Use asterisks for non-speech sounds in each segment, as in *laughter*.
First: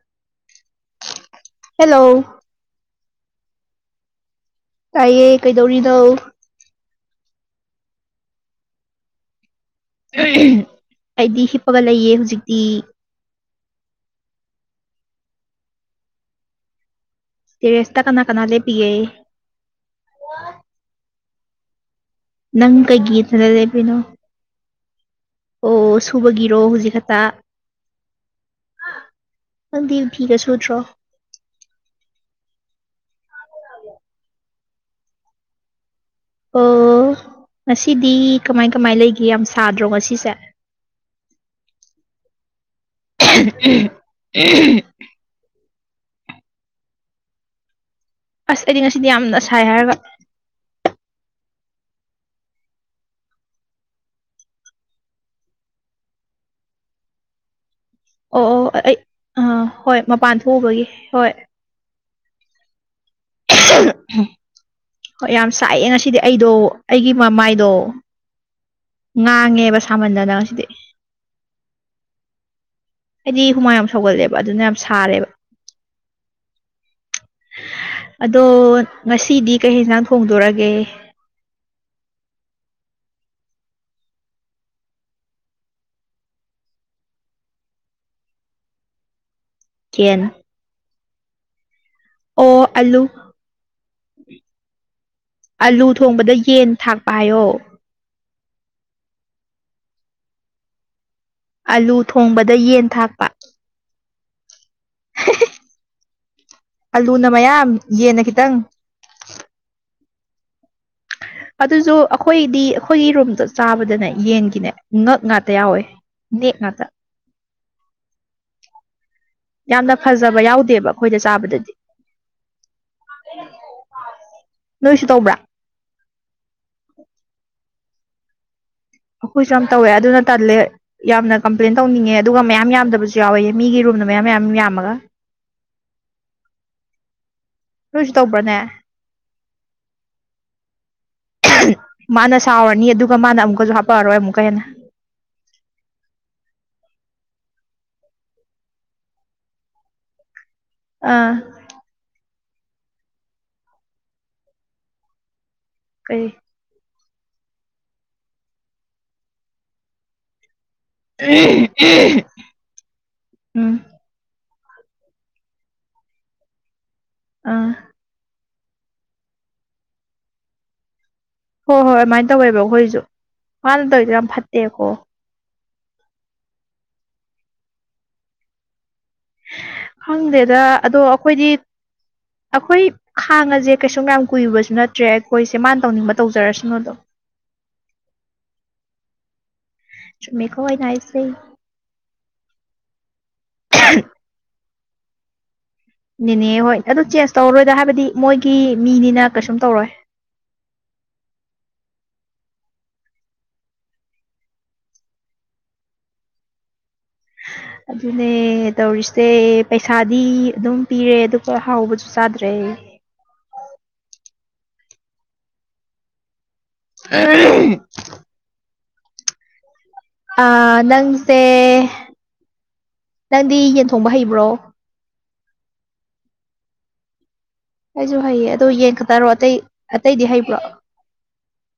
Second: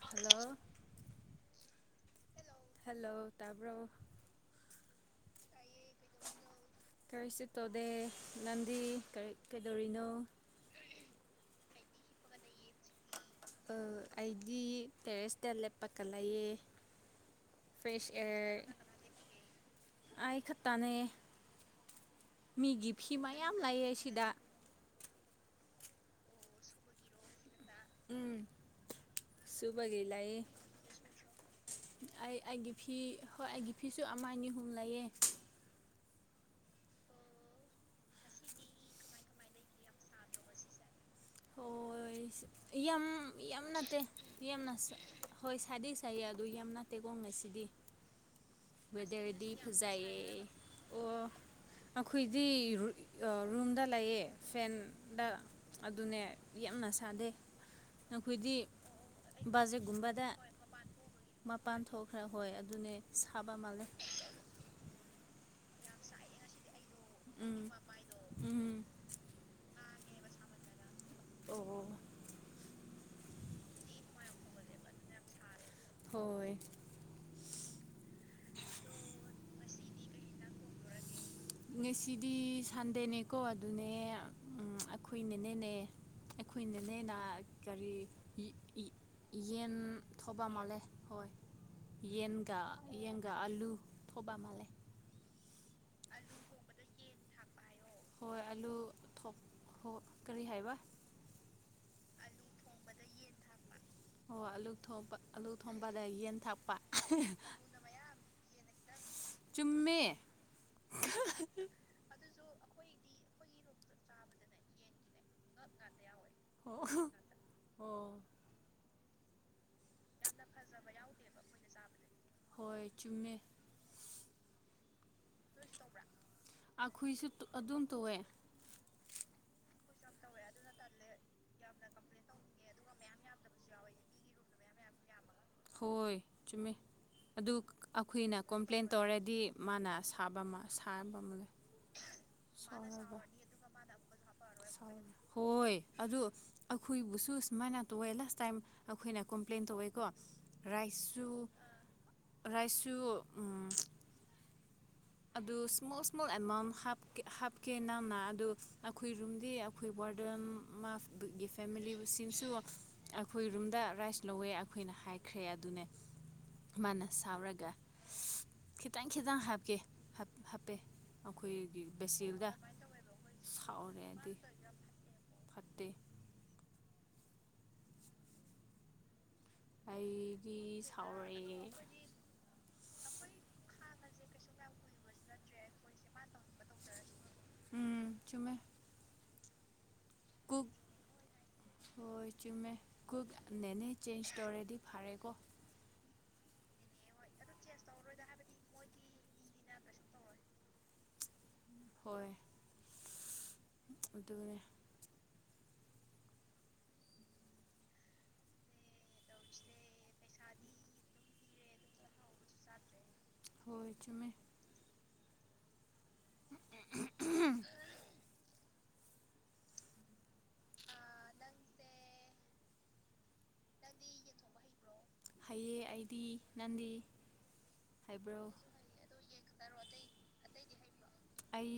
hello hello hello ꯇꯥꯕ꯭ꯔꯣ ꯇꯥꯏꯌꯦ ꯀꯩꯗꯧꯔꯤꯅꯣ ꯀꯔꯤꯁꯨ ꯇꯣꯗꯦ ꯅꯪꯗꯤ ꯀꯔꯤ ꯀꯩꯗꯧꯔꯤꯅꯣ ꯍꯥꯏꯗꯤ ꯍꯤꯞꯄꯒ ꯂꯩꯑ ꯍꯧꯖꯤꯛꯇꯤ ꯑꯩꯗꯤ ꯇꯦꯔꯦꯁꯇ ꯂꯦꯞꯄꯀ ꯂꯩꯌꯦꯦ ꯇꯦꯔꯦꯁꯇ ꯀꯅꯥ ꯀꯅꯥ ꯂꯦꯞꯄꯤꯒꯦ ꯑꯩ ꯈꯇꯥꯅꯦ ꯅꯪ ꯃꯤꯒꯤ ꯐꯤ ꯀꯩꯒꯤ ꯃ ꯅꯊꯟꯗ ꯌꯥꯝ ꯂꯩꯌꯦ ꯂꯦꯞꯄꯤꯅꯣ ꯁꯤꯗ ꯑꯣ ꯁꯨꯕꯒꯤꯔꯣ ꯍꯧꯖꯤꯛ ꯈꯛꯇ ꯎꯝ ꯅꯪꯗꯤ ꯐꯤꯒ ꯁꯨꯕꯒꯤꯂꯑꯦ ꯁꯨꯗ꯭ꯔꯣ ꯑꯩ ꯑꯩꯒꯤ ꯐꯤ ꯍꯣꯏ ꯑꯩꯒꯤ ꯐꯤꯁꯨ ꯑꯃ ꯑꯅꯤ ꯑꯍꯨꯝ ꯂꯩꯌꯦ ꯑꯣ ꯉꯁꯤꯗꯤ ꯀꯃꯥꯏ ꯀꯃꯥꯏ ꯂꯩꯒꯦ ꯌꯥꯝ ꯁꯥꯗ꯭ꯔꯣ ꯉꯁꯤꯁꯦ ꯍ ꯌꯥꯝ ꯌꯥꯝ ꯅꯠꯇꯦ ꯌꯥꯝꯅ ꯍꯣꯏ ꯁꯥꯗꯩ ꯁꯥꯏꯌꯦ ꯑꯗꯨ ꯌꯥꯝ ꯅꯥꯠꯇꯦꯀꯣꯡ ꯉꯁꯤꯗꯤ ꯑꯁ ꯑꯩꯗꯤ ꯉꯁꯤꯗꯤ ꯌꯥꯝꯅ ꯗꯦꯗꯤ ꯁꯥꯏ ꯄ ꯍꯥꯏꯔꯒ ꯄꯨꯖꯩꯩ ꯑꯣ ꯑꯩꯈꯣꯏꯗꯤ ꯔꯨꯝꯗ ꯂꯩꯌꯦ ꯐꯦꯟꯗ ꯑꯗꯨꯅꯦ ꯌꯥꯝꯅ ꯁꯥꯗꯦ ꯑꯣ ꯑꯩꯈꯣꯏꯗꯤ ꯑꯣ ꯑꯩ ꯑꯥ ꯍꯣꯏ ꯕꯥꯖꯦꯛꯒꯨꯝꯕꯗ ꯃꯄꯥꯟ ꯊꯣꯛꯎꯕꯒꯤ ꯍꯣꯏ ꯄꯥꯟ ꯊꯣꯛꯈ꯭ꯔ ꯍꯣꯏ ꯑꯗꯨꯅꯦ ꯁꯥꯕ ꯃꯥꯜꯂꯦ ꯎ ꯍꯣꯏ ꯌꯥꯝ ꯁꯥꯏꯑꯦ ꯉꯁꯤꯗꯤ ꯑꯩꯗꯣ ꯑꯩꯒꯤ ꯃꯃꯥꯏꯗꯣ ꯎꯝ ꯉꯥꯡꯉꯦꯕ ꯁꯥꯃꯟꯗꯅ ꯑꯁꯤꯗꯤ ꯑꯣ ꯑꯩꯗꯤ ꯍꯨꯃꯥꯡ ꯌꯥꯝ ꯁꯧꯒꯠꯂꯦꯕ ꯑꯗꯨꯅ ꯌꯥꯝ ꯁꯥꯔꯦꯕ ꯍꯣꯏ ꯑꯗꯣ ꯉꯁꯤꯗꯤ ꯀꯩ ꯌꯦꯟꯁꯥꯡ ꯊꯣꯡꯗꯣꯔꯒꯦ ꯉꯁꯤꯗꯤ ꯁꯟꯗꯦꯅꯦꯀꯣ ꯑꯗꯨꯅꯦ ꯑꯩꯈꯣꯏꯅꯅꯦꯅꯦ ꯑꯩꯈꯣꯏꯅꯅꯦꯅ ꯀꯔꯤ ꯌꯦꯟ ꯊꯕ ꯃꯥꯜꯂꯦ ꯍꯣꯏ ꯌꯦꯟꯒ ꯑꯣ ꯑꯂꯨ ꯌꯦꯟꯒ ꯑꯂꯨ ꯊꯕ ꯃꯥꯜꯂꯦ ꯑꯂꯨ ꯊꯣꯡꯕꯗ ꯌꯦꯟ ꯊꯥꯛꯄ ꯍꯥꯏꯌꯣ ꯍꯣꯏ ꯑꯂꯨ ꯍꯣ ꯀꯔꯤ ꯍꯥꯏꯕ ꯑꯥꯂꯨ ꯊꯣꯡꯕꯗ ꯌꯦꯟ ꯊꯥꯛꯄ ꯍꯣꯏ ꯑꯂꯨ ꯊ ꯑꯂꯨ ꯊꯣꯝꯕꯗ ꯌꯦꯟ ꯊꯥꯛꯄ ꯌꯦꯟꯅꯈꯤꯇꯪ ꯆꯨꯝꯃꯦ ꯑꯗꯨꯁꯨ ꯑꯩꯈꯣꯏꯗꯤ ꯑꯩꯈꯣꯏꯒꯤ ꯔꯨꯝꯗꯣ ꯆꯥꯕꯗꯅꯦ ꯌꯦꯟꯒꯤꯅꯦ ꯉꯛ ꯉꯥꯛ ꯌꯥꯎꯋꯦ ꯅꯦꯛ ꯉꯥꯛꯇ ꯑꯣ ꯑꯣ ꯌꯥꯝꯗ ꯌꯥꯝꯅ ꯐꯖꯕ ꯌꯥꯎꯗꯦꯕ ꯑꯩꯈꯣꯏꯅ ꯆꯥꯕꯗꯗꯤ ꯍꯣꯏ ꯆꯨꯝꯃꯦ ꯅꯣꯏꯁꯨ ꯇꯧꯕ꯭ꯔꯥ ꯑꯩꯈꯣꯏꯁꯨ ꯑꯗꯨꯝ ꯇꯣꯛꯑꯦ ꯑꯩꯈꯣꯏꯁꯨ ꯌꯥꯝ ꯇꯧꯋꯦ ꯑꯗꯨꯅ ꯇꯜꯂꯦ ꯌꯥꯝꯅ ꯀꯝꯄ꯭ꯂꯦꯟ ꯇꯧꯅꯤꯡꯉꯦ ꯑꯗꯨꯒ ꯃꯌꯥꯝ ꯌꯥꯝꯗꯕꯁꯨ ꯌꯥꯎꯋꯦ ꯃꯤꯒꯤ ꯔꯨꯝꯅ ꯃꯌꯥꯝ ꯃꯌꯥꯝ ꯌꯥꯝꯃꯒ ꯍꯣꯏ ꯆꯨꯝꯃꯦ ꯑꯗꯨ ꯅꯣꯏꯁꯨ ꯑꯩꯈꯣꯏꯅ ꯇꯧꯕ꯭ꯔꯅꯦ ꯀꯣꯝꯄ꯭ꯂꯦꯟ ꯇꯧꯔꯗꯤ ꯃꯥꯅ ꯁꯥꯕ ꯑꯃ ꯁꯥꯕ ꯑꯃ ꯂꯩ ꯃꯥꯅ ꯁꯥꯎꯔꯅꯤ ꯑꯗꯨꯒ ꯃꯥꯅ ꯑꯃꯨꯛꯀꯁꯨ ꯍꯥꯄꯛꯑꯔꯣꯏ ꯑꯃꯨꯛꯀ ꯍꯦꯟꯅ ꯍꯣꯏ ꯑꯗꯨ ꯑꯩꯈꯣꯏꯕꯨꯁꯨ ꯁꯨꯃꯥꯏꯅ ꯇꯧꯋꯦ ꯂꯥꯁ ꯇꯥꯏꯝ ꯑꯩꯈꯣꯏꯅ ꯀꯝꯄ꯭ꯂꯦꯟ ꯇꯧꯋꯦꯀꯣ ꯔꯁꯨ ꯑꯥ ꯉꯥꯁꯥꯏꯁꯨ ꯑꯗꯨ ꯏꯁꯃꯣꯜ ꯏꯁꯃꯣꯜ ꯀꯩ ꯑꯦꯃꯥꯎꯟ ꯍꯥꯞ ꯍꯥꯞꯀꯦ ꯅꯪꯅ ꯑꯗꯨ ꯑꯩꯈꯣꯏ ꯔꯨꯝꯗꯤ ꯑꯩꯈꯣꯏ ꯋꯥꯔꯗꯦꯟ ꯃꯥꯐ ꯒꯤ ꯐꯦꯃꯤꯂꯤꯁꯤꯡꯁꯨ ꯑꯩꯈꯣꯏ ꯎꯝ ꯔꯨꯝꯗ ꯔꯥꯏꯁ ꯂꯧꯋꯦ ꯑꯩꯈꯣꯏꯅ ꯍꯥꯏ ꯈ꯭ꯔꯦ ꯑꯗꯨꯅꯦ ꯃꯥꯅ ꯁꯥꯎꯔꯒ ꯑꯥ ꯈꯤꯇꯪ ꯈꯤꯇꯪ ꯍꯥꯞꯀꯦ ꯍꯥꯞꯄꯦ ꯍꯣꯏ ꯑꯩꯈꯣꯏꯒꯤ ꯍꯣꯏ ꯑꯗꯨꯃꯥꯏꯅ ꯕꯦꯁꯦꯜꯗ ꯇꯧꯋꯦꯕ ꯑꯩꯈꯣꯏꯁꯨ ꯃꯥꯅ ꯁꯥꯎꯔꯦ ꯇꯧꯔꯤꯗꯣ ꯌꯥꯝ ꯍꯥꯏꯗꯤ ꯐꯠꯇꯦꯀꯣ ꯐꯠꯇꯦ ꯑꯩꯗꯤ ꯈꯪꯗꯦꯗ ꯑꯗꯣ ꯁꯥꯎꯔꯦ ꯑꯩꯈꯣꯏꯗꯤ ꯑꯩꯈꯣꯏ ꯈꯥꯡꯉꯁꯦ ꯀꯩꯁꯨꯝ ꯌꯥꯝ ꯀꯨꯏꯕꯁꯨ ꯅꯠꯇ꯭ꯔꯦ ꯑꯩꯈꯣꯏꯁꯦ ꯃꯥꯅ ꯇꯧꯅꯤꯡꯕ ꯇꯧꯖꯔꯁꯅꯨ ꯎꯝ ꯆꯨꯝꯃꯦ ꯆꯨꯝꯃꯦꯀꯣ ꯀꯨꯛ ꯑꯩꯅꯥ ꯍꯥꯏꯁꯦ ꯍꯣꯏ ꯆꯨꯝꯃꯦ ꯀꯣꯛ ꯌꯥꯝꯅꯥꯅꯦ ꯆꯦꯟꯖ ꯇꯧꯔꯗꯤ ꯐꯔꯦꯀꯣ ꯅꯦꯅꯦ ꯍꯣꯏ ꯑꯗꯨ ꯆꯦꯟꯖ ꯇꯧꯔꯔꯣꯏꯗ ꯍꯥꯏꯕꯗꯤ ꯃꯣꯏꯒꯤ ꯃꯤꯅꯤꯅ ꯀꯩꯁꯨꯝ ꯇꯧꯔꯣꯏ ꯍꯣꯏ ꯑꯗꯨꯅꯦ ꯑꯗꯨꯅꯦ ꯇꯧꯔꯤꯁꯦ ꯄꯩꯁꯥꯗꯤ ꯑꯗꯨꯝ ꯄꯤꯔꯦ ꯑꯗꯨꯒ ꯍꯣꯏ ꯍꯥꯎꯕꯁꯨ ꯆꯥꯗ꯭ꯔꯦ ꯑꯩ ꯍꯣꯏ ꯆꯨꯝꯃꯦ ꯑꯍꯝ ꯑꯥ ꯅꯪꯁꯦ ꯅꯪꯗꯤ ꯌꯦꯟ ꯊꯣꯡꯕ ꯍꯩꯕ꯭ꯔꯣ ꯍꯩꯌꯦ ꯑꯩꯗꯤ ꯅꯪꯗꯤ ꯑꯩꯩꯁꯨ ꯍꯩꯕ꯭ꯔꯣ ꯍꯩꯌꯦ ꯑꯗꯣ ꯌꯦꯟ ꯈꯛꯇꯔꯣ ꯑꯇꯩ ꯑꯇꯩꯗꯤ ꯍꯩꯕ꯭ꯔꯣ ꯑꯩ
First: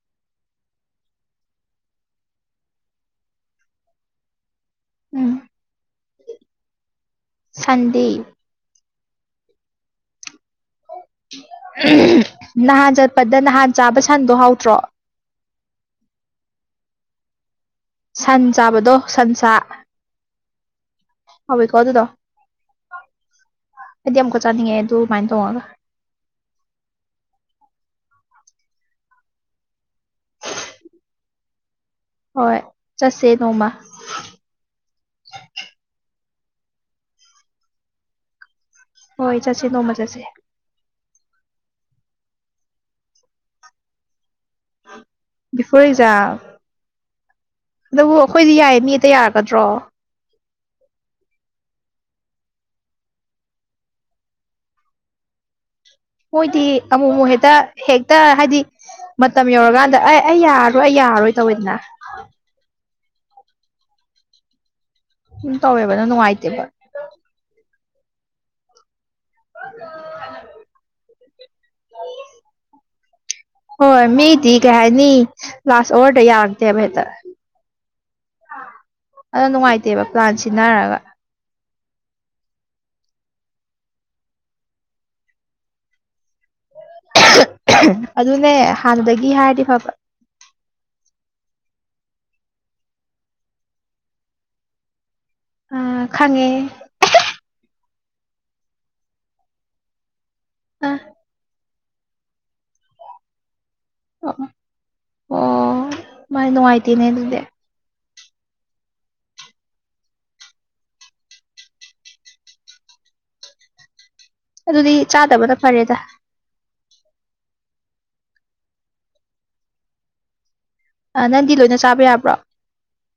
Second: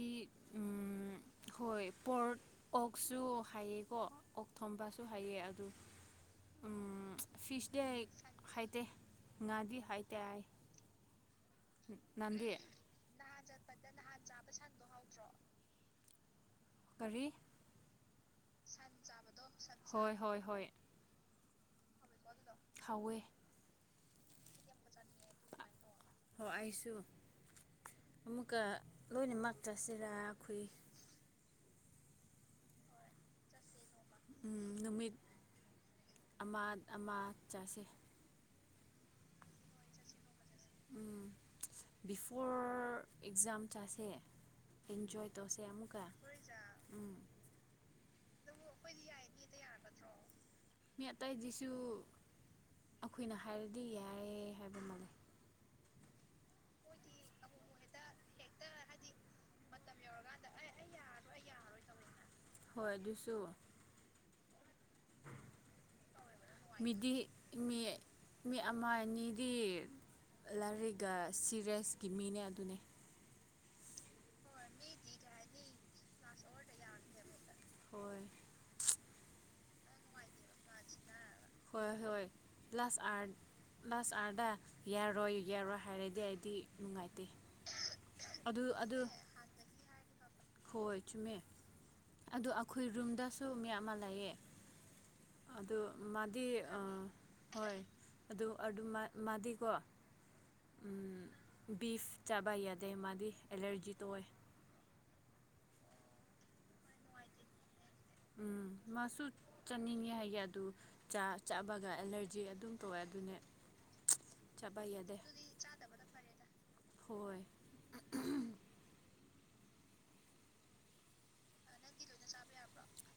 ꯍꯣꯏ ꯄꯣꯔꯛ ꯑꯣꯛꯁꯨ ꯍꯩꯌꯦꯀꯣ ꯑꯣꯛ ꯊꯣꯡꯕꯁꯨ ꯁꯨ ꯎꯝ ꯍꯩꯌꯦ ꯑꯗꯨ ꯎꯝ ꯐꯤꯁ ꯗꯤ ꯁꯟꯗꯤ ꯍꯩꯇꯦ ꯉꯥꯗꯤ ꯍꯩꯇꯦ ꯑꯩ ꯅꯪꯗꯤ ꯅꯍꯥꯟ ꯆꯠꯄꯗ ꯅꯍꯥꯟ ꯆꯥꯕ ꯁꯟꯗꯣ ꯍꯥꯎꯇ꯭ꯔꯣ ꯀꯔꯤ ꯁꯟ ꯆꯥꯕꯗꯣ ꯁꯟꯁꯥ ꯍꯣꯏ ꯍꯣꯏ ꯍꯣꯏ ꯍꯥꯎꯑꯦꯀꯣ ꯑꯗꯨꯗꯣ ꯍꯥꯎꯑꯦ ꯑꯩꯗꯤ ꯑꯃꯨꯛꯀ ꯆꯥꯅꯤꯡꯉꯦ ꯑꯗꯨ ꯑꯗꯨꯃꯥꯏꯅ ꯇꯧꯔꯥꯒ ꯍꯣꯏ ꯑꯩꯁꯨ ꯑꯃꯨꯛꯀ ꯂꯣꯏꯅꯃꯛ ꯆꯠꯁꯤꯔꯥ ꯑꯩꯈꯣꯏ ꯍꯣꯏ ꯆꯠꯁꯦ ꯅꯣꯡꯃ ꯅꯨꯃꯤꯠ ꯑꯃ ꯑꯃ ꯆꯠꯁꯦ ꯍꯣꯏ ꯆꯠꯁꯦ ꯅꯣꯡꯃ ꯆꯠꯁꯦ ꯎꯝ ꯕꯤꯐꯣꯔ ꯑꯦꯛꯖꯥꯝ ꯆꯥꯁꯦ ꯏꯟꯖꯣꯏ ꯇꯧꯁꯦ ꯕꯤꯐꯣꯔ ꯑꯃꯨꯛꯀ ꯑꯦꯛꯖꯥꯝ ꯎꯝ ꯑꯗꯨꯕꯨ ꯑꯩꯈꯣꯏꯗꯤ ꯌꯥꯏ ꯃꯤ ꯑꯇꯩ ꯌꯥꯔꯛꯀꯗ꯭ꯔꯣ ꯃꯤ ꯑꯇꯩꯗꯨꯁꯨ ꯑꯩꯈꯣꯏꯅ ꯍꯥꯏꯔꯗꯤ ꯌꯥꯏ ꯍꯥꯏꯕ ꯃꯥꯜꯂꯦ ꯃꯣꯏꯗꯤ ꯑꯃꯨꯛ ꯑꯃꯨꯛ ꯍꯦꯛꯇ ꯍꯦꯛꯇ ꯍꯥꯏꯗꯤ ꯃꯇꯝ ꯌꯧꯔꯀꯥꯟꯗ ꯑꯦ ꯑꯩ ꯌꯥꯔꯣꯏ ꯑꯩ ꯌꯥꯔꯣꯏ ꯇꯧꯋꯦꯗꯅ ꯍꯣꯏ ꯑꯗꯨꯁꯨ ꯑꯗꯨꯝ ꯇꯧꯋꯦꯕ ꯑꯗꯨꯅ ꯅꯨꯡꯉꯥꯏꯇꯦꯕ ꯃꯤꯗꯤ ꯃꯤ ꯃꯤ ꯑꯃ ꯑꯅꯤꯗꯤ ꯂꯥꯏꯔꯤꯛ ꯇ ꯁꯤꯔꯁꯀꯤ ꯃꯤꯅꯦ ꯑꯗꯨꯅꯦ ꯍꯣꯏ ꯃꯤꯗꯤ ꯀꯩ ꯍꯥꯏꯅꯤ ꯂꯥꯁ ꯑꯋꯥꯔꯗ ꯌꯥꯔꯀꯇꯦꯕ ꯍꯦꯛꯇꯥ ꯍꯣꯏ ꯑꯗꯨꯅ ꯅꯨꯡꯉꯥꯏꯇꯦꯕ ꯄ꯭ꯂꯥꯟ ꯁꯤꯟꯅꯔꯒ ꯍꯣꯏ ꯍꯣꯏ ꯂꯥꯁ ꯑꯋꯥꯔ ꯂꯥꯁ ꯑꯋꯥꯔꯗ ꯌꯥꯔꯣꯏ ꯌꯥꯔꯣꯏ ꯍꯥꯏꯔꯗꯤ ꯑꯩꯗꯤ ꯅꯨꯡꯉꯥꯏꯇꯦ ꯑꯗꯨꯅꯦ ꯑꯗꯨ ꯑꯗꯨ ꯍꯥꯟꯅꯗꯒꯤ ꯍꯥꯏꯔꯗꯤ ꯐꯕ ꯍꯣꯏ ꯆꯨꯝꯃꯦ ꯑꯗꯣ ꯑꯩꯈꯣꯏ ꯔꯨꯝꯗꯁꯨ ꯃꯤ ꯑꯃ ꯂꯩꯌꯦ ꯑꯗꯨ ꯑ ꯃꯥꯗꯤ ꯈꯪꯉꯦ ꯑ ꯍꯣꯏ ꯑꯗꯨ ꯑꯗꯨ ꯃꯥ ꯃꯥꯗꯤꯀꯣ ꯑ ꯎꯝ ꯕꯤꯐ ꯆꯥꯕ ꯌꯥꯗꯦ ꯃꯥꯗꯤ ꯑꯦꯂꯔꯖꯤ ꯇꯧꯋꯦ ꯑꯣ ꯑꯣ ꯃꯥꯏ ꯅꯨꯡꯉꯥꯏꯇꯦꯅꯦ ꯑꯗꯨꯗꯤ ꯎꯝ ꯃꯥꯁꯨ ꯆꯠꯅꯤꯡꯉꯦ ꯍꯥꯏꯌꯦ ꯑꯗꯨ ꯆꯥ ꯆꯥꯕꯒ ꯑꯦꯂꯔꯖꯤ ꯑꯗꯨꯝ ꯇꯧꯋꯦ ꯑꯗꯨꯅꯦ *inaudible* ꯆꯥꯕ ꯌꯥꯗꯦ ꯆꯥꯗꯕꯅ ꯐꯔꯦꯗ ꯍꯣꯏ ꯑ ꯅꯪꯗꯤ ꯂꯣꯏꯅ ꯆꯥꯕ ꯌꯥꯕ꯭ꯔꯣ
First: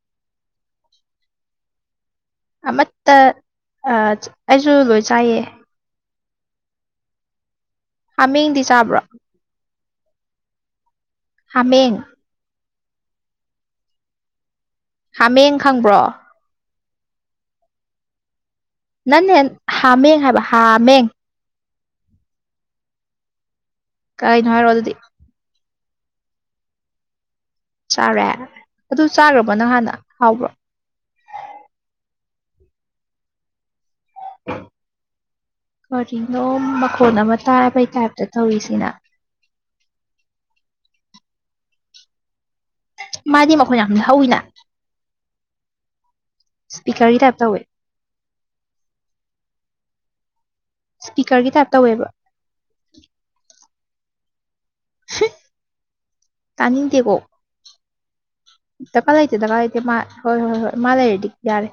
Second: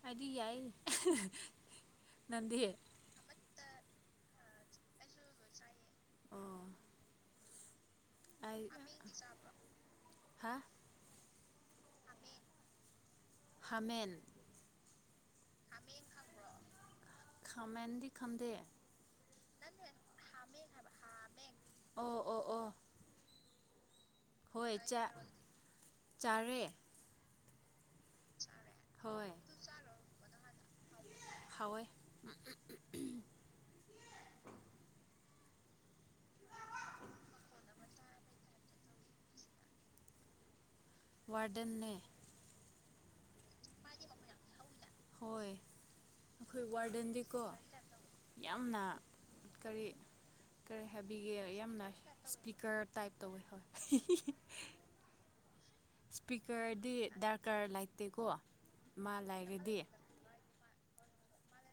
ꯑꯩꯗꯤ ꯌꯥꯏꯌꯦ ꯑꯃꯠꯇ ꯑꯩꯁꯨ ꯂꯣꯏ ꯆꯥꯏꯌꯦ ꯑꯣ ꯍꯥꯃꯦꯡꯗꯤ ꯆꯥꯕ꯭ꯔꯣ ꯍꯥꯥ ꯍꯥꯃꯦꯡ ꯍꯥꯃꯦꯟ ꯍꯥꯃꯦꯡ ꯈꯪꯕ꯭ꯔꯣ ꯈꯥꯃꯦꯟꯗꯤ ꯈꯝꯗꯦ ꯅꯪ ꯍꯦ ꯍꯥꯃꯦꯡ ꯍꯥꯏꯕ ꯍꯥꯃꯦꯡ ꯑꯣ ꯑꯣ ꯑꯣ ꯀꯩꯅꯣ ꯍꯥꯏꯔꯣ ꯍꯣꯏ ꯑꯗꯨꯗꯤ ꯆꯥꯔꯦ ꯆꯥꯔꯦ ꯑꯗꯨ ꯆꯥꯈ꯭ꯔꯕꯣ ꯅꯪ ꯍꯥꯟꯅ ꯍꯥꯎꯕ꯭ꯔꯣ ꯍꯋꯦ ꯀꯔꯤꯅꯣ ꯃꯈꯣꯟ ꯑꯃ ꯇꯥꯕꯩ ꯇꯥꯏꯞꯇ ꯇꯧꯔꯤꯁꯤꯅ ꯋꯥꯔꯗꯟꯅꯦ ꯃꯥꯗꯤ ꯃꯈꯣꯟ ꯌꯥꯝ ꯍꯧꯋꯤꯅ ꯍꯣꯏ ꯑꯩꯈꯣꯏ ꯏꯁꯄꯤꯀꯔꯒꯤ ꯇꯥꯏꯞ ꯋꯥꯔꯗꯦꯟꯗꯤꯀꯣ ꯇꯧꯋꯦ ꯌꯥꯝꯅ ꯀꯔꯤ ꯀꯔꯤ ꯍꯥꯏꯕꯤꯒꯦ ꯏꯁꯄꯤꯀꯔꯒꯤ ꯇꯥꯏꯞ ꯌꯥꯝꯅ ꯇꯧꯋꯦꯕ ꯏꯁꯄꯤꯀꯔ ꯇꯥꯏꯞ ꯇꯧꯋꯦ ꯍꯤ ꯁꯤ ꯏꯁꯄꯤꯀꯔꯗꯤ ꯗꯥꯔꯀꯥꯔ ꯂꯩꯇꯦꯀꯣ ꯗꯀꯥ ꯃꯥ ꯂꯩꯇꯦ ꯗꯀꯥ ꯂꯩꯔꯗꯤ ꯂꯩꯇꯦ ꯍꯣꯏ ꯍꯣꯏ ꯍꯣꯏ ꯃꯥ ꯂꯩꯔꯗꯤ ꯌꯥꯔꯦ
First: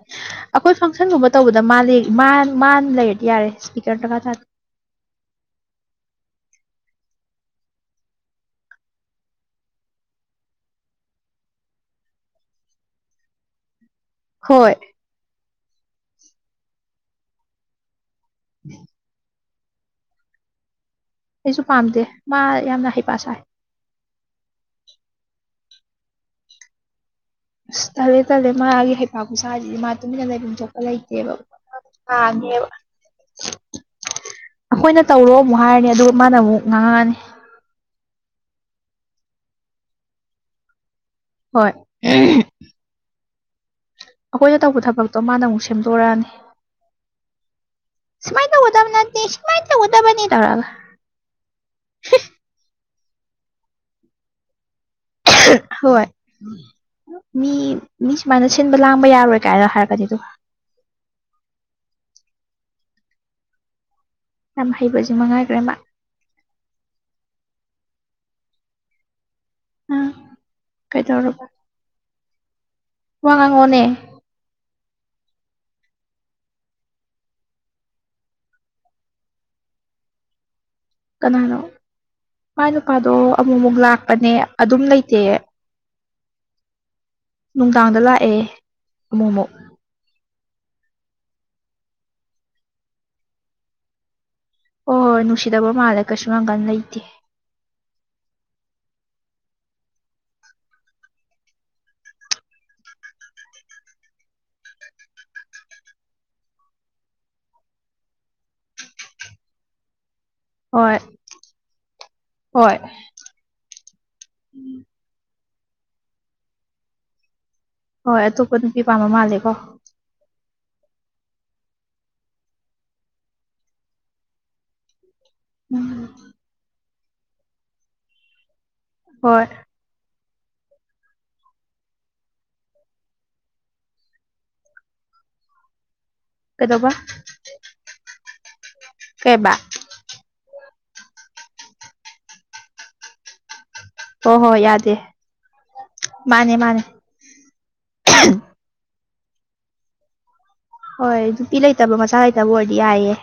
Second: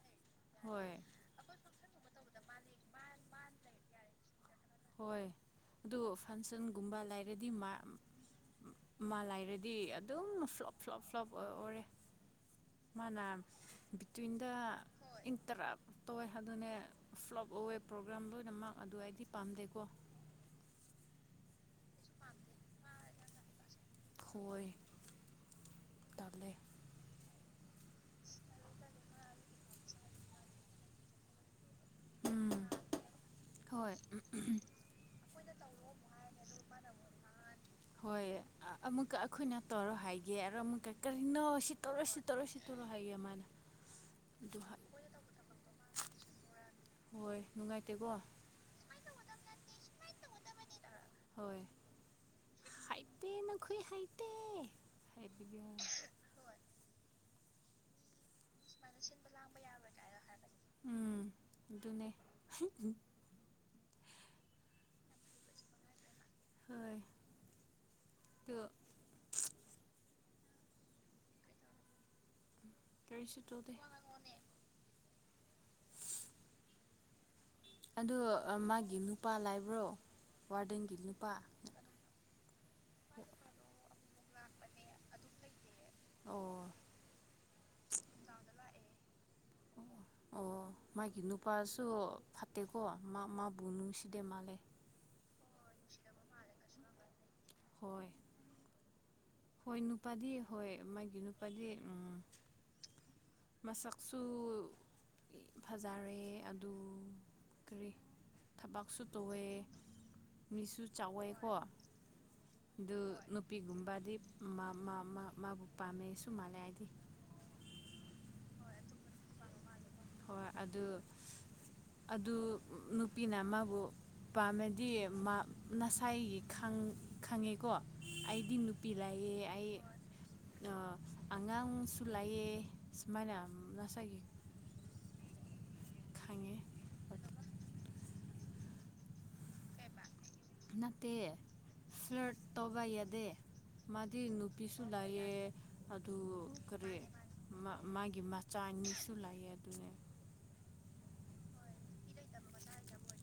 ꯑꯩꯈꯣꯏ ꯍꯣꯏ ꯐꯪꯁꯟꯒꯨꯝꯕ ꯇꯧꯕꯗ ꯃꯥ ꯃꯥꯅ ꯂꯩꯔꯗꯤ ꯌꯥꯔꯦ ꯏꯁꯄꯤꯀꯔ ꯁꯨꯡꯊꯥ ꯊꯥꯗꯦ ꯍꯣꯏ ꯑꯗꯨ ꯐꯪꯁꯟꯒꯨꯝꯕ ꯂꯩꯔꯗꯤ ꯃꯥ ꯃꯥ ꯂꯥꯏꯔꯗꯤ ꯑꯗꯨꯝ ꯁ꯭ꯂꯣꯞ ꯁ꯭ꯂꯣꯞ ꯁ꯭ꯂꯣꯞ ꯑꯣꯏꯔꯦ ꯃꯥꯅ ꯕꯤꯇ꯭ꯋꯤꯟ ꯗ ꯍꯣꯏ ꯏꯟꯇꯔꯞ ꯇꯧꯋꯦ ꯍꯥꯏꯗꯨꯅꯦ ꯐ꯭ꯂꯣꯞ ꯑꯋꯦ ꯄ꯭ꯔꯣꯒꯥ꯭ꯔꯥꯝ ꯂꯣꯏꯅꯃꯛ ꯑꯗꯨꯑꯩꯗꯤ ꯄꯥꯝꯗꯦꯀꯣ ꯑꯩꯁꯨ ꯄꯥꯝꯗꯦ ꯃꯥ ꯌꯥꯝꯅ ꯍꯩꯄꯥ ꯁꯥꯏ ꯍꯣꯏ ꯇꯕꯂꯦ ꯑꯁ ꯇꯜꯂꯦ ꯇꯜꯂꯦ ꯃꯥꯒꯤ ꯍꯩꯐꯥꯛ ꯈꯨꯁꯥꯁꯤꯗꯤ ꯃꯥ ꯇꯨꯃꯤꯟꯅ ꯂꯩꯐꯝ ꯊꯣꯛꯄ ꯂꯩꯇꯦꯕ ꯎꯝ ꯁꯥꯅꯦꯕ ꯍꯣꯏ ꯑꯩꯈꯣꯏꯅ ꯇꯧꯔꯣ ꯑꯩꯈꯣꯏꯅ ꯇꯧꯔꯣ ꯑꯃꯨꯛ ꯍꯥꯏꯔꯅꯤ ꯑꯗꯨꯒ ꯍꯥꯏ ꯃꯥꯅ ꯑꯗꯨ ꯑꯃꯨꯛ ꯏ ꯃꯥꯅ ꯉꯥꯡꯉꯛꯑꯅꯤ ꯍꯣꯏ ꯑꯃꯨꯛꯀ ꯑꯩꯈꯣꯏꯅ ꯇꯧꯔꯣ ꯍꯥꯏꯒꯦ ꯑꯣ ꯑꯃꯨꯛꯀ ꯭ ꯀꯔꯤ ꯅꯣ ꯁꯤ ꯍꯣꯏ ꯇꯧꯔꯣꯏ ꯁꯤ ꯇꯧꯔꯣꯏ ꯁꯤ ꯇꯧꯔꯣꯏ ꯍꯥꯏꯌꯦ ꯃꯥꯅ ꯑꯗꯨ ꯍꯥꯏ ꯑꯗꯣ ꯃꯥꯅ ꯑꯃꯨꯛ ꯁꯦꯝꯗꯣꯔꯛꯑꯅꯤ ꯍꯣꯏ ꯅꯨꯡꯉꯥꯏꯇꯦꯀꯣ ꯑꯗꯨꯃꯥꯏ ꯇꯧꯗꯣꯏ ꯅꯠꯇꯦ ꯁꯤꯃꯥꯏ ꯇꯧꯒꯗꯕꯅꯤ ꯊꯧꯔꯛꯑꯒ ꯍꯣꯏ ꯍꯩꯇꯦꯅꯈꯣꯏ ꯍꯩꯇꯦ ꯍꯣꯏ ꯃꯤ ꯃꯤ ꯁꯨꯃꯥꯏꯅ ꯁꯤꯟꯕ ꯂꯥꯡꯕ ꯌꯥꯔꯣꯏ ꯀꯥꯏꯅ ꯍꯥꯏꯔꯛꯀꯅꯤ ꯑꯗꯨꯒ ꯎꯝ ꯑꯗꯨꯅꯦ ꯌꯥꯝ ꯍꯩꯕꯁꯤ ꯃꯉꯥꯏꯈ꯭ꯔꯦ ꯃꯥ ꯍꯣꯏ ꯇꯨ ꯑꯥ ꯀꯩꯗꯧꯔꯕꯣ ꯀꯔꯤꯁꯨ ꯇꯣꯗꯦ ꯉꯥꯡꯉꯣꯅꯦ ꯑꯣ ꯃꯥꯒꯤ ꯅꯨꯄꯥ ꯂꯕ꯭ꯔꯣ ꯋꯥꯔꯗꯥꯟꯒꯤ ꯀꯅꯥꯅꯣ ꯃꯥꯏ ꯅꯨꯄꯥꯗꯣ ꯑꯃꯨꯛ-ꯃꯨꯛ ꯂꯥꯛꯄꯅꯦ ꯑꯗꯨꯝ ꯂꯩꯇꯦꯌꯦ ꯑꯣ ꯅꯨꯡꯗꯥꯡꯗ ꯂꯥꯛꯑꯦ ꯑꯃꯨꯛ ꯑꯃꯨꯛ ꯑꯣ ꯃꯥꯒꯤ ꯅꯨꯄꯥꯁꯨ ꯐꯠꯇꯦꯀꯣ ꯃꯥ ꯃꯥꯕꯨ ꯅꯨꯡꯁꯤꯗꯦ ꯃꯥꯜꯂꯦ ꯍꯣꯏ ꯍꯣꯏ ꯅꯨꯡꯁꯤꯗꯕ ꯃꯥꯜꯂꯦ ꯀꯩꯁꯨ ꯅꯥ ꯀꯥꯟ ꯂꯩꯇꯦ ꯍꯣꯏ ꯍꯣꯏ ꯅꯨꯄꯥꯗꯤ ꯍꯣꯏ ꯃꯥꯒꯤ ꯅꯨꯄꯥꯗꯤ ꯎꯝ ꯃꯁꯛꯁꯨ ꯐꯖꯔꯦ ꯑꯗꯨ ꯀꯔꯤ ꯊꯕꯛꯁꯨ ꯇꯧꯑꯦ ꯃꯤꯁꯨ ꯍꯣꯏ ꯆꯥꯎꯋꯦꯀꯣ ꯍꯣꯏ ꯑꯗꯨ ꯅꯨꯄꯤꯒꯨꯝꯕꯗꯤ ꯃꯥꯕꯨ ꯄꯥꯝꯃꯦ ꯁꯁꯨ ꯃꯥꯜꯂꯦ ꯍꯥꯏꯗꯤ ꯍꯣꯏ ꯑꯇꯣꯞꯄ ꯅꯨꯄꯤ ꯄꯥꯝꯕ ꯃꯥꯜꯂꯦꯀꯣ ꯍꯣꯏ ꯑꯗꯨ ꯑꯗꯨ ꯅꯨꯄꯤꯅ ꯃꯥꯕꯨ ꯄꯥꯝꯃꯦꯗꯤ ꯎꯝ ꯉꯁꯥꯏꯒꯤ ꯈꯪꯉꯦꯀꯣ ꯑꯩꯗꯤ ꯅꯨꯄꯤ ꯂꯥꯛꯑꯦ ꯍꯣꯏ ꯑꯩ ꯑꯉꯥꯡꯁꯨ ꯂꯥꯛꯑꯦ ꯁꯨꯃꯥꯏꯅ ꯉꯁꯥꯏꯒꯤ ꯈꯪꯉꯦ ꯀꯩꯗꯧꯕ ꯀꯩꯕꯥ ꯅꯠꯇꯦ ꯐ꯭ꯂꯔꯠ ꯇꯧꯕ ꯌꯥꯗꯦ ꯃꯥꯗꯤ ꯍꯣꯏ ꯍꯣꯏ ꯅꯨꯄꯤꯁꯨ ꯌꯥꯗꯦ ꯂꯥꯛꯑꯦ ꯑꯗꯨ ꯃꯥꯅꯦ ꯃꯥꯅꯦ ꯀꯔꯤ ꯃꯥꯒꯤ ꯃꯆꯥ ꯑꯅꯤꯁꯨ ꯂꯥꯛꯑꯦ ꯑꯗꯨꯅꯦ ꯍꯣꯏ ꯅꯨꯄꯤ ꯂꯩꯇꯕ ꯃꯆꯥ ꯂꯩꯇꯕ ꯑꯣꯏꯔꯗꯤ ꯌꯥꯏꯌꯦ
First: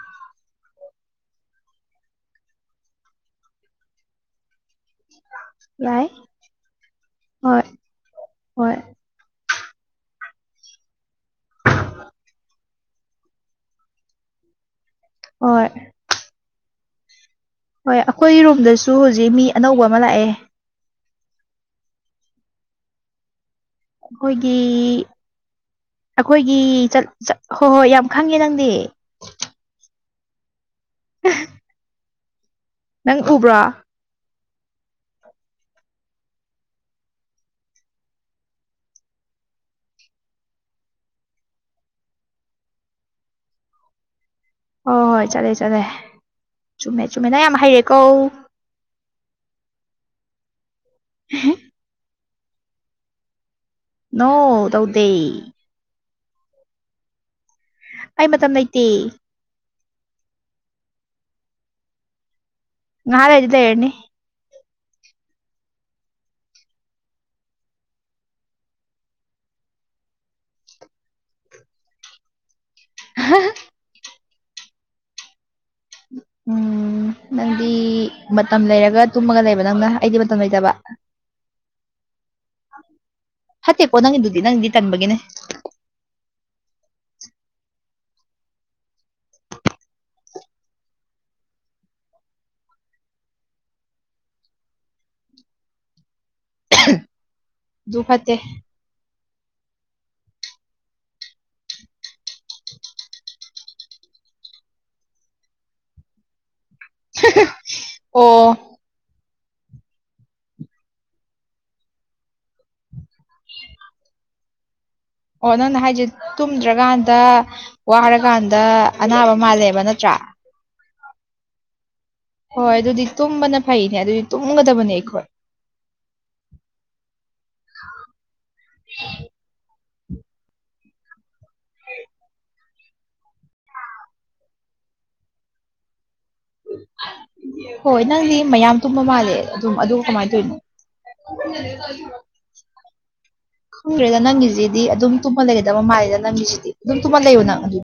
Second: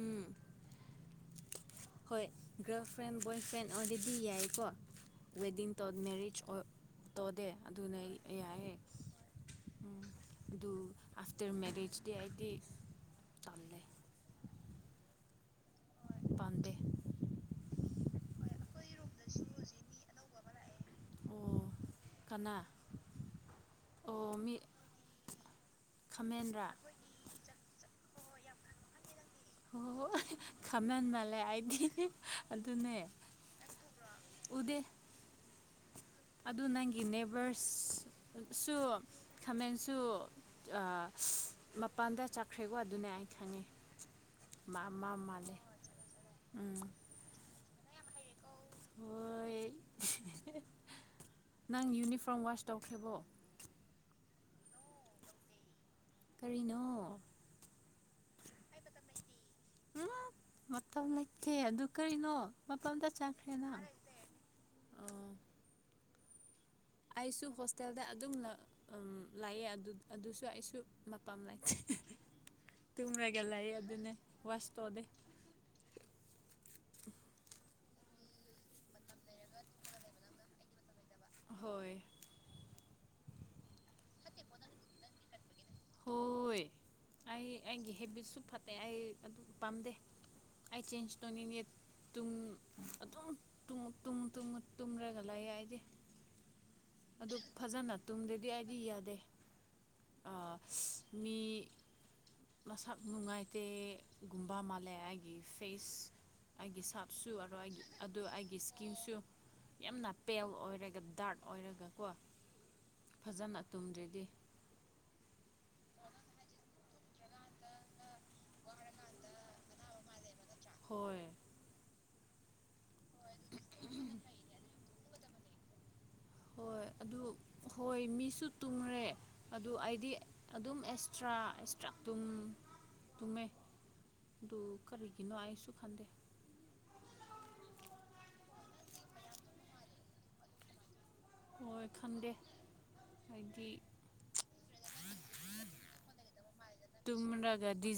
ꯎꯝ ꯍꯣꯏ ꯒꯥꯔꯜ ꯐ꯭ꯔꯦꯟ ꯕꯣꯏ ꯐ꯭ꯔꯦꯟ ꯑꯣꯜꯔꯦꯗꯤ ꯌꯥꯏꯀꯣ ꯋꯦꯗꯤꯡ ꯌꯥꯏ ꯃꯦꯔꯤꯖ ꯇꯧꯗꯦ ꯍꯣꯏ ꯑꯗꯨꯅ ꯌꯥꯏꯑꯦ ꯍꯣꯏ ꯎꯝ ꯑꯗꯨ ꯑꯐꯇꯔ ꯃꯦꯔꯦꯖꯗꯤ ꯍꯥꯏꯗꯤ ꯆꯜꯂꯦ ꯍꯥꯏ ꯄꯝꯗꯦ ꯍꯣꯏ ꯑꯩꯈꯣꯏ ꯔꯨꯝꯗꯁꯨ ꯍꯧꯖꯤꯛ ꯃꯤ ꯑꯅꯧꯕ ꯑꯃ ꯂꯥꯛꯑꯦ ꯑꯣ ꯀꯅꯥ ꯑꯣ ꯑꯩꯈꯣꯏꯒꯤ ꯃꯤ ꯑꯩꯈꯣꯏꯒꯤ ꯈꯥꯃꯦꯟꯔꯥ ꯆꯛ ꯆꯛꯍꯣꯏ ꯍꯣꯏ ꯌꯥꯝ ꯈꯪꯉꯦ ꯅꯪꯗꯤ ꯍꯣꯏ ꯍꯣꯏ ꯈꯥꯃꯦꯟ ꯃꯥꯜꯂꯦ ꯑꯩꯗꯤꯅꯦ ꯑꯗꯨꯅꯦ ꯅꯪ ꯎꯕ꯭ꯔꯣ ꯎꯗꯦ ꯑꯗꯨ ꯅꯪꯒꯤ ꯅꯦꯕꯔꯁ ꯁꯨ ꯈꯥꯃꯦꯟꯁꯨ ꯃꯄꯥꯟꯗ ꯆꯥꯈ꯭ꯔꯦꯀꯣ ꯑꯗꯨꯅꯦ ꯑꯩ ꯈꯪꯉꯤ ꯃꯥ ꯍꯣꯏ ꯃꯥ ꯃꯥꯂꯦ ꯎꯝ ꯁꯨꯃꯤꯅꯥ ꯌꯥꯝ ꯍꯩꯔꯦꯀꯣ ꯍꯣꯏ ꯎꯝ ꯅꯪ ꯌꯨꯅꯤꯐꯣꯔꯝ ꯋꯥꯁ ꯇꯧꯈ꯭ꯔꯦꯕꯣ ꯅꯣ ꯇꯧꯗꯦ ꯀꯔꯤꯅꯣ ꯑꯩ ꯃꯇꯝ ꯂꯩꯇꯦ ꯎ ꯃꯇꯝ ꯂꯩꯇꯦ ꯑꯗꯨ ꯀꯔꯤꯅꯣ ꯃꯇꯝꯇ ꯉꯥꯏꯍꯥꯛ ꯂꯩꯔꯗꯤ ꯆꯥꯈ꯭ꯔꯦꯅ ꯂꯩꯔꯅꯤ ꯑꯥ ꯑꯩꯁꯨ ꯍꯣꯁꯇꯦꯜꯗ ꯑꯗꯨꯝ ꯂ ꯂꯥꯛꯑꯦ ꯑꯗꯨꯁꯨ ꯑꯩꯁꯨ ꯃꯄꯥꯝ ꯂꯥꯛꯇꯦ ꯇꯨꯝꯔꯒ ꯂꯩꯌꯦ ꯑꯗꯨꯅꯦ ꯋꯥꯁ ꯇꯣꯗꯦ ꯎꯝ ꯅꯪꯗꯤ ꯃꯇꯝ ꯂꯩꯔꯒ ꯇꯨꯝꯃꯒ ꯂꯩꯕ ꯅꯪꯅ ꯑꯩꯗꯤ ꯃꯇꯝ ꯂꯩꯇꯕ ꯍꯣꯏ ꯐꯠꯇꯦꯀꯣ ꯅꯪ ꯑꯗꯨꯗꯤ ꯅꯪꯗꯤ ꯇꯟꯕꯒꯤꯅꯦ ꯍꯣꯏ ꯑꯩ ꯑꯩꯒꯤ ꯍꯦꯕꯤꯠꯁꯨ ꯐꯠꯇꯦ ꯑꯩ ꯑꯗꯨ ꯄꯥꯝꯗꯦ ꯑ ꯆꯦꯟꯁꯇꯣꯟ ꯅꯤꯌꯦ ꯇꯨꯝ ꯑꯗꯨꯝ ꯇꯨꯝ ꯇꯨꯝ ꯇꯨꯝꯔꯒ ꯂꯩꯌꯦ ꯑꯩꯗꯤ ꯑꯗꯨ ꯐꯖꯅ ꯑꯗꯨ ꯐꯠꯇꯦ ꯇꯨꯡꯗꯗꯤ ꯑꯩꯗꯤ ꯌꯥꯗꯦ ꯑ ꯃꯤ ꯃꯁꯛ ꯅꯨꯡꯉꯥꯏꯇꯦꯒꯨꯝꯕ ꯃꯥꯜꯂꯦ ꯑꯩꯒꯤ ꯐꯦꯁ ꯑꯩꯒꯤ ꯁꯥꯞꯁꯨ ꯑꯣ ꯑꯩꯒꯤ ꯑꯣ ꯑꯗꯨꯗ ꯑꯩꯒꯤ ꯏꯁꯀꯤꯡꯁꯨ ꯌꯥꯝꯅ ꯄꯦꯜ ꯑꯣꯏꯔꯒ ꯗꯥꯔꯛ ꯑꯣꯏꯔꯒꯀꯣ ꯐꯖꯅ ꯇꯨꯝꯗ꯭ꯔꯗꯤ ꯑꯣ ꯅꯪꯅ ꯍꯥꯏꯁꯦ ꯇꯨꯝꯗ꯭ꯔꯀꯥꯟꯗ ꯋꯥꯔꯀꯥꯟꯗ ꯑꯅꯥꯕ ꯃꯥꯜꯂꯦꯕ ꯅꯠꯇ꯭ꯔꯥ ꯍꯣꯏ ꯍꯣꯏ ꯑꯗꯨꯗꯤ ꯇꯨꯝꯕꯅ ꯐꯩꯅꯦ ꯑꯗꯨꯗꯤ ꯇꯨꯝꯒꯗꯕꯅꯦ ꯑꯩꯈꯣꯏ ꯍꯣꯏ ꯑꯗꯨ ꯍꯣꯏ ꯃꯤꯁꯨ ꯇꯨꯡꯔꯦ ꯑꯗꯨ ꯑꯩꯗꯤ ꯑꯗꯨꯝ ꯑꯦꯛꯁꯇ꯭ꯔꯥ ꯑꯦꯛꯁꯇ꯭ꯔꯥ ꯑꯗꯨꯝ ꯇꯨꯝꯃꯦ ꯑꯗꯨ ꯀꯔꯤꯒꯤꯅꯣ ꯑꯩꯁꯨ ꯈꯟꯗꯦ ꯍꯣꯏ ꯅꯪꯗꯤ ꯃꯌꯥꯝ ꯇꯨꯝꯕ ꯃꯥꯜꯂꯦ ꯑꯗꯨꯝ ꯑꯗꯨ ꯀꯃꯥꯏꯅ ꯇꯧꯔꯤꯅꯣ ꯍꯣꯏ ꯈꯟꯗꯦ ꯍꯥꯏꯗꯤ ꯈꯪꯈ꯭ꯔꯦꯗ ꯅꯪꯒꯤꯁꯤꯗꯤ ꯑꯗꯨꯝ ꯇꯨꯝꯃ ꯂꯩꯒꯗꯕ ꯃꯥꯜꯂꯦꯗ ꯅꯪꯒꯤꯁꯤꯗꯤ ꯑꯗꯨꯝ ꯇꯨꯝꯃ ꯂꯩꯌꯣ ꯅꯪ ꯑꯗꯨ ꯇꯨꯝꯔꯒꯗꯤ